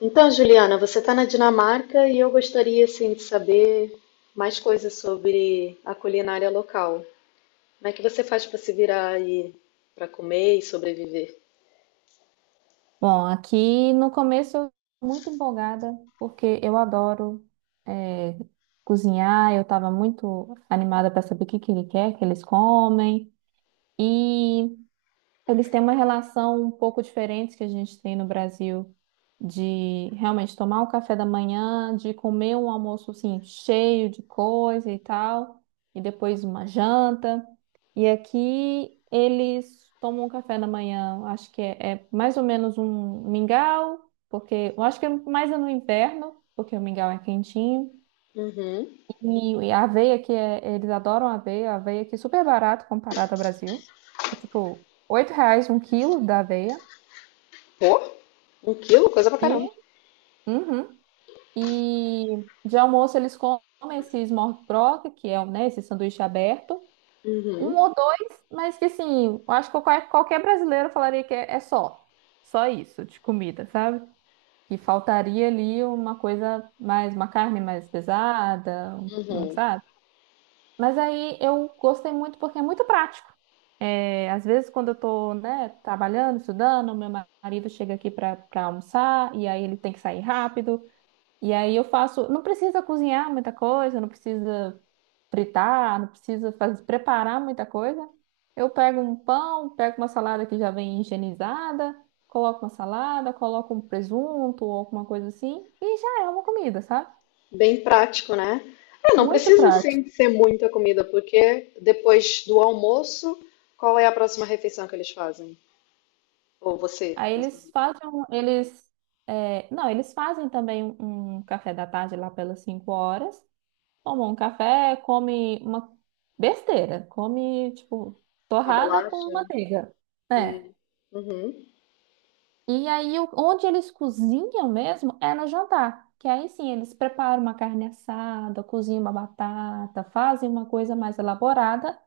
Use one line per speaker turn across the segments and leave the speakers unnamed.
Então, Juliana, você está na Dinamarca e eu gostaria assim, de saber mais coisas sobre a culinária local. Como é que você faz para se virar aí para comer e sobreviver?
Bom, aqui no começo eu tô muito empolgada, porque eu adoro eh, cozinhar, eu estava muito animada para saber o que que ele quer que eles comem. E eles têm uma relação um pouco diferente que a gente tem no Brasil, de realmente tomar o café da manhã, de comer um almoço assim, cheio de coisa e tal, e depois uma janta. E aqui eles tomam um café da manhã, acho que é mais ou menos um mingau, porque eu acho que é mais no inverno, porque o mingau é quentinho.
Uhum.
E a aveia que é, eles adoram aveia, a aveia que é super barato comparado ao Brasil. É tipo, R$ 8 um quilo da aveia.
Pô, um quilo, coisa pra
E,
caramba.
uhum. E de almoço eles comem esse smorgasbord, que é, um, né, esse sanduíche aberto. Um
Uhum.
ou dois, mas que assim, eu acho que qualquer brasileiro falaria que é só. Só isso de comida, sabe? Que faltaria ali uma coisa mais, uma carne mais pesada, um,
Uhum.
sabe? Mas aí eu gostei muito porque é muito prático. É, às vezes, quando eu estou, né, trabalhando, estudando, meu marido chega aqui para almoçar e aí ele tem que sair rápido. E aí eu faço. Não precisa cozinhar muita coisa, não precisa fritar, não precisa fazer, preparar muita coisa. Eu pego um pão, pego uma salada que já vem higienizada, coloco uma salada, coloco um presunto ou alguma coisa assim e já é uma comida, sabe?
Bem prático, né? É, não
Muito
precisa
prático.
assim ser muita comida, porque depois do almoço, qual é a próxima refeição que eles fazem? Ou você?
Aí
Na
eles fazem, um- eles, é, não, eles fazem também um café da tarde lá pelas 5 horas, tomam um café, come uma besteira, come, tipo,
Uma
torrada
bolacha?
com manteiga, né?
Hum. Uhum.
E aí, onde eles cozinham mesmo é no jantar, que aí sim, eles preparam uma carne assada, cozinham uma batata, fazem uma coisa mais elaborada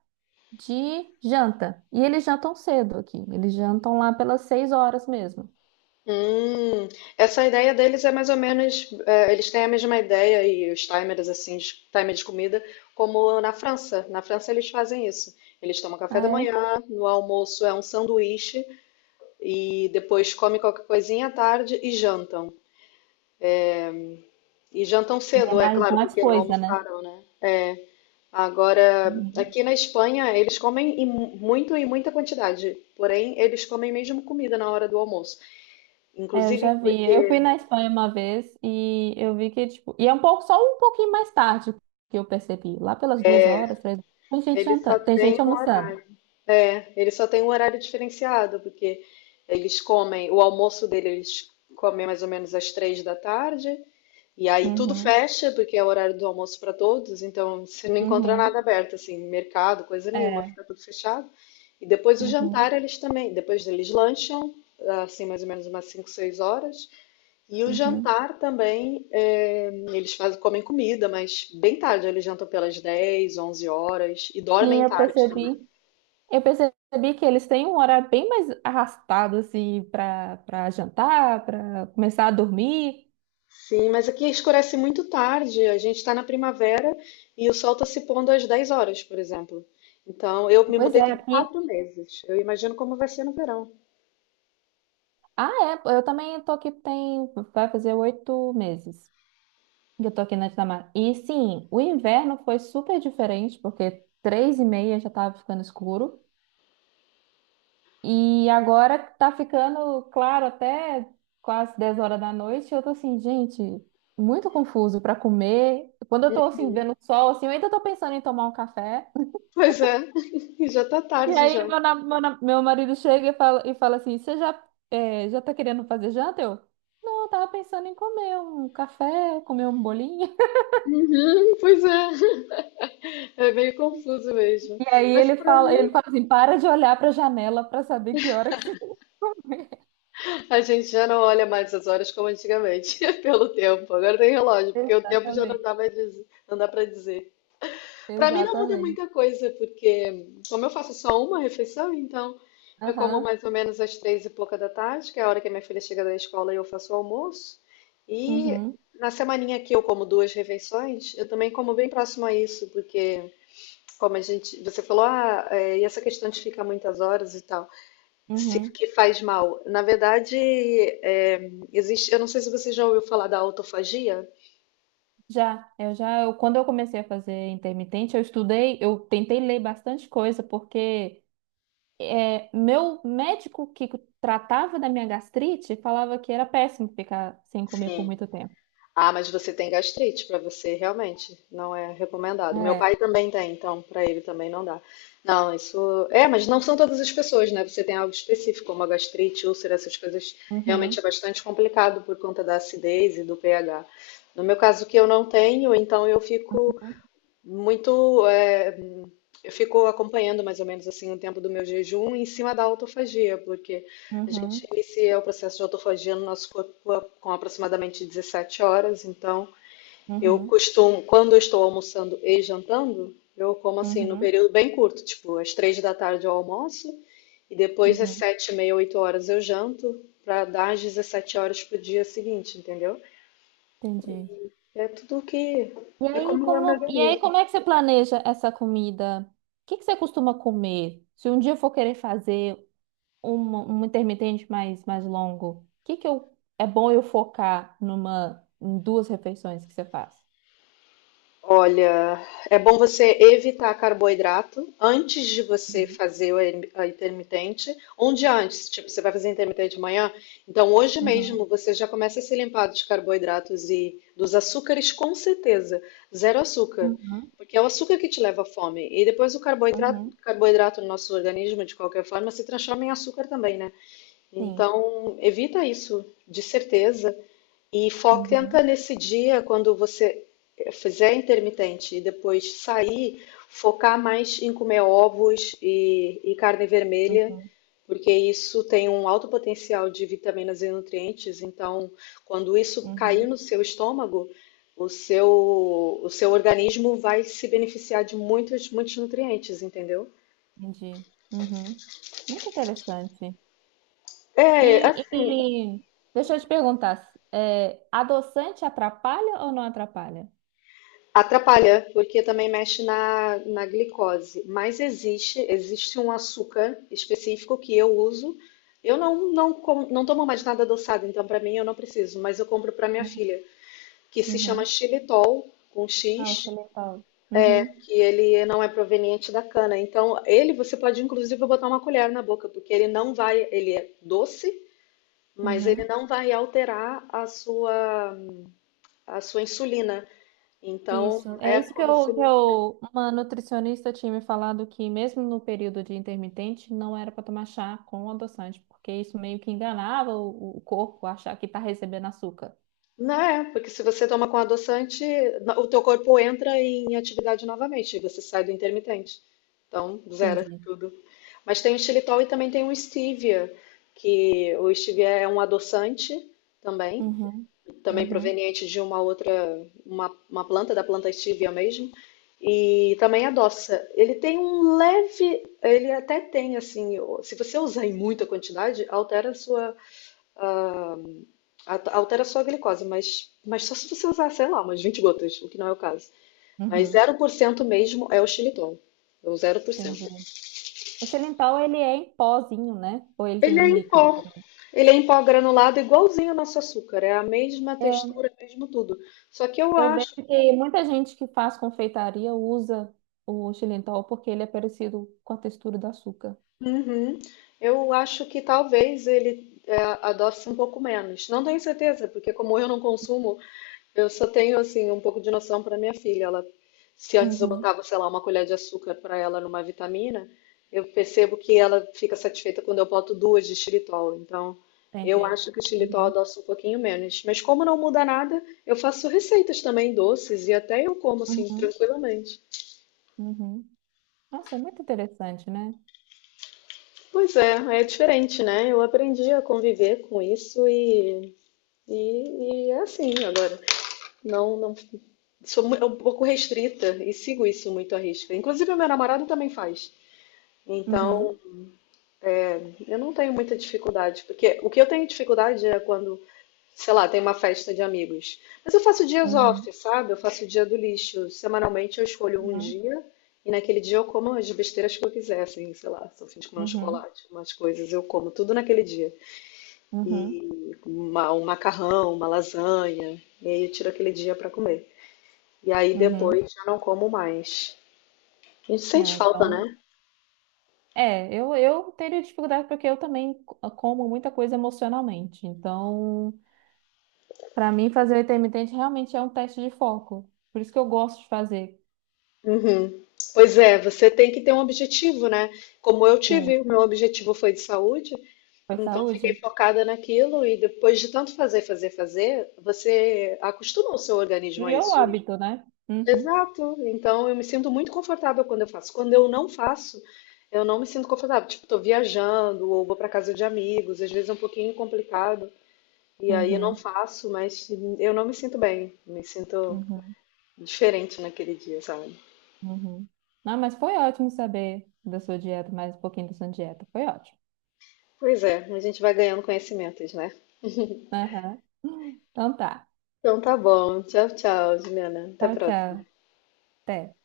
de janta. E eles jantam cedo aqui, eles jantam lá pelas 6 horas mesmo.
Hum, essa ideia deles é mais ou menos, é, eles têm a mesma ideia e os timers assim, timer de comida, como na França. Na França eles fazem isso. Eles tomam café da manhã, no almoço é um sanduíche e depois comem qualquer coisinha à tarde e jantam. E jantam
E é
cedo, é
mais,
claro,
mais
porque não
coisa, né?
almoçaram, né? Agora,
Uhum.
aqui na Espanha eles comem em muito e muita quantidade, porém eles comem mesmo comida na hora do almoço.
É, eu
Inclusive
já vi. Eu
porque
fui na Espanha uma vez e eu vi que, tipo, e é um pouco, só um pouquinho mais tarde que eu percebi. Lá pelas 2 horas, três, tem gente
eles só
jantando, tem gente
têm um
almoçando.
horário. É, ele só tem um horário diferenciado, porque eles comem, o almoço dele eles comem mais ou menos às três da tarde, e aí tudo
Uhum,
fecha, porque é o horário do almoço para todos, então você não encontra
uhum,
nada aberto, assim, mercado, coisa nenhuma,
é,
fica tudo fechado. E depois o
uhum,
jantar eles também, depois eles lancham, assim, mais ou menos umas cinco, seis horas, e o
uhum.
jantar também, é, eles fazem, comem comida, mas bem tarde, eles jantam pelas 10, 11 horas, e
Sim,
dormem
eu
tarde também.
percebi. Eu percebi que eles têm um horário bem mais arrastado, assim, para jantar, para começar a dormir.
Sim, mas aqui escurece muito tarde. A gente está na primavera e o sol está se pondo às 10 horas, por exemplo. Então, eu me
Pois
mudei
é,
tem
aqui.
quatro meses. Eu imagino como vai ser no verão.
Ah, é, eu também tô aqui, tem, vai fazer 8 meses. Eu tô aqui na Dinamarca. E sim, o inverno foi super diferente, porque 3h30 já tava ficando escuro. E agora tá ficando claro até quase 10 horas da noite. Eu tô assim, gente, muito confuso pra comer. Quando eu tô assim, vendo o sol, assim, eu ainda tô pensando em tomar um café.
Pois é, e já tá
E
tarde
aí
já.
meu marido chega e fala assim: Você já, já tá querendo fazer janta? Eu, não, eu tava pensando em comer um café, comer um bolinho.
Uhum, pois é, é meio confuso mesmo.
E aí
Mas para mim,
ele fala assim, para de olhar para a janela para saber que hora que você vai.
a gente já não olha mais as horas como antigamente, pelo tempo. Agora tem relógio, porque o tempo já não
Exatamente,
dá mais, não dá para dizer. Para mim não muda
exatamente.
muita coisa, porque como eu faço só uma refeição, então eu como
Aham,
mais ou menos às três e pouca da tarde, que é a hora que a minha filha chega da escola e eu faço o almoço. E
uhum,
na semaninha que eu como duas refeições, eu também como bem próximo a isso, porque como a gente, você falou, ah, é, e essa questão de ficar muitas horas e tal, se,
uhum.
que faz mal. Na verdade, é, existe, eu não sei se você já ouviu falar da autofagia.
Já, quando eu comecei a fazer intermitente, eu estudei, eu tentei ler bastante coisa, porque é, meu médico que tratava da minha gastrite falava que era péssimo ficar sem comer por
Sim.
muito tempo.
Ah, mas você tem gastrite, para você, realmente, não é recomendado. Meu
É,
pai também tem, então para ele também não dá. Não, isso. É, mas não são todas as pessoas, né? Você tem algo específico, como a gastrite, úlcera, essas coisas, realmente é
uhum,
bastante complicado por conta da acidez e do pH. No meu caso, que eu não tenho, então eu fico muito. É, eu fico acompanhando mais ou menos assim o tempo do meu jejum em cima da autofagia, porque a gente
uhum,
inicia o processo de autofagia no nosso corpo com aproximadamente 17 horas. Então, eu
uhum,
costumo, quando eu estou almoçando e jantando, eu como assim no
uhum,
período bem curto, tipo às 3 da tarde eu almoço e depois às
uhum.
sete e meia, 8 horas eu janto para dar às 17 horas pro dia seguinte, entendeu?
Entendi.
É tudo que é como eu me
E aí,
organizo.
como é que você planeja essa comida? O que que você costuma comer? Se um dia eu for querer fazer um intermitente mais longo, o que que eu, é bom eu focar numa, em duas refeições que você faz?
Olha, é bom você evitar carboidrato antes de você
Uhum,
fazer o a intermitente. Um dia antes, tipo, você vai fazer intermitente de manhã, então hoje mesmo
uhum,
você já começa a se limpar dos carboidratos e dos açúcares, com certeza. Zero açúcar,
uhum,
porque é o açúcar que te leva à fome. E depois o carboidrato,
uhum,
carboidrato no nosso organismo, de qualquer forma, se transforma em açúcar também, né?
sim,
Então, evita isso, de certeza. E foca, tenta
uhum,
nesse dia, quando você fizer intermitente e depois sair, focar mais em comer ovos e carne vermelha,
uhum,
porque isso tem um alto potencial de vitaminas e nutrientes. Então, quando isso cair
uhum,
no seu estômago, o seu, o seu organismo vai se beneficiar de muitos, muitos nutrientes, entendeu?
entendi. Uhum. Muito interessante.
É.
E deixa eu te perguntar, adoçante atrapalha ou não atrapalha?
Atrapalha, porque também mexe na glicose. Mas existe, existe um açúcar específico que eu uso. Eu não, não, não tomo mais nada adoçado, então para mim eu não preciso, mas eu compro para minha filha, que se chama
Uhum.
xilitol, com
Ah, o
X,
xilitol. Uhum,
que ele não é proveniente da cana. Então, ele você pode inclusive botar uma colher na boca, porque ele não vai, ele é doce, mas ele
uhum.
não vai alterar a sua insulina. Então,
Isso. É
é
isso
como se.
uma nutricionista tinha me falado que mesmo no período de intermitente não era para tomar chá com adoçante, porque isso meio que enganava o corpo a achar que tá recebendo açúcar.
Né, porque se você toma com adoçante, o teu corpo entra em atividade novamente, e você sai do intermitente. Então, zera
Entendi.
tudo. Mas tem o xilitol e também tem o stevia, que o stevia é um adoçante também,
Uhum,
também
uhum,
proveniente de uma outra, uma planta, da planta stevia mesmo, e também adoça. Ele tem um leve, ele até tem assim, se você usar em muita quantidade, altera a sua. Altera a sua glicose, mas só se você usar, sei lá, umas 20 gotas, o que não é o caso. Mas
uhum.
zero por cento mesmo é o xilitol. É o zero por cento.
Entendi. O xilitol, ele é em pozinho, né? Ou ele
Ele
tem
é
em
em
líquido
pó.
também?
Ele é em pó granulado, igualzinho ao nosso açúcar. É a mesma
É,
textura, mesmo tudo. Só que eu
eu vejo
acho,
que muita gente que faz confeitaria usa o xilitol porque ele é parecido com a textura do açúcar.
Uhum. eu acho que talvez ele é, adoce um pouco menos. Não tenho certeza, porque como eu não consumo, eu só tenho assim um pouco de noção para minha filha. Ela, se antes eu
Uhum.
botava, sei lá, uma colher de açúcar para ela numa vitamina, eu percebo que ela fica satisfeita quando eu boto duas de xilitol. Então, eu
Entendi.
acho que o xilitol
Uhum,
adoça um pouquinho menos. Mas como não muda nada, eu faço receitas também doces e até eu como assim
uhum,
tranquilamente.
uhum. Nossa, é muito interessante, né?
Pois é, é diferente, né? Eu aprendi a conviver com isso e é assim agora. Não, não sou é um pouco restrita e sigo isso muito à risca. Inclusive, o meu namorado também faz.
Uhum,
Então, eu não tenho muita dificuldade, porque o que eu tenho dificuldade é quando, sei lá, tem uma festa de amigos. Mas eu faço dias
uhum,
off, sabe? Eu faço o dia do lixo. Semanalmente eu escolho um
uhum,
dia e naquele dia eu como as besteiras que eu quiser, assim, sei lá, se eu fim de comer um
uhum,
chocolate, umas coisas, eu como tudo naquele dia.
uhum,
E um macarrão, uma lasanha, e aí eu tiro aquele dia para comer. E aí
uhum.
depois já não como mais. A gente sente
Ah,
falta,
então,
né?
é, eu teria dificuldade porque eu também como muita coisa emocionalmente. Então, para mim, fazer o intermitente realmente é um teste de foco. Por isso que eu gosto de fazer.
Uhum. Pois é, você tem que ter um objetivo, né? Como eu
Sim,
tive, o meu objetivo foi de saúde,
foi
então fiquei
saúde.
focada naquilo e depois de tanto fazer, fazer, fazer, você acostuma o seu organismo a
Criou o
isso.
hábito, né? Uhum,
Exato. Então eu me sinto muito confortável quando eu faço. Quando eu não faço, eu não me sinto confortável. Tipo, tô viajando ou vou para casa de amigos, às vezes é um pouquinho complicado e aí eu não
uhum,
faço, mas eu não me sinto bem. Me sinto
uhum,
diferente naquele dia, sabe?
uhum. Não, mas foi ótimo saber da sua dieta, mais um pouquinho da sua dieta. Foi ótimo.
Pois é, a gente vai ganhando conhecimentos, né?
Aham. Então tá.
Então tá bom. Tchau, tchau, Juliana. Até a
Tchau, tchau.
próxima.
Até.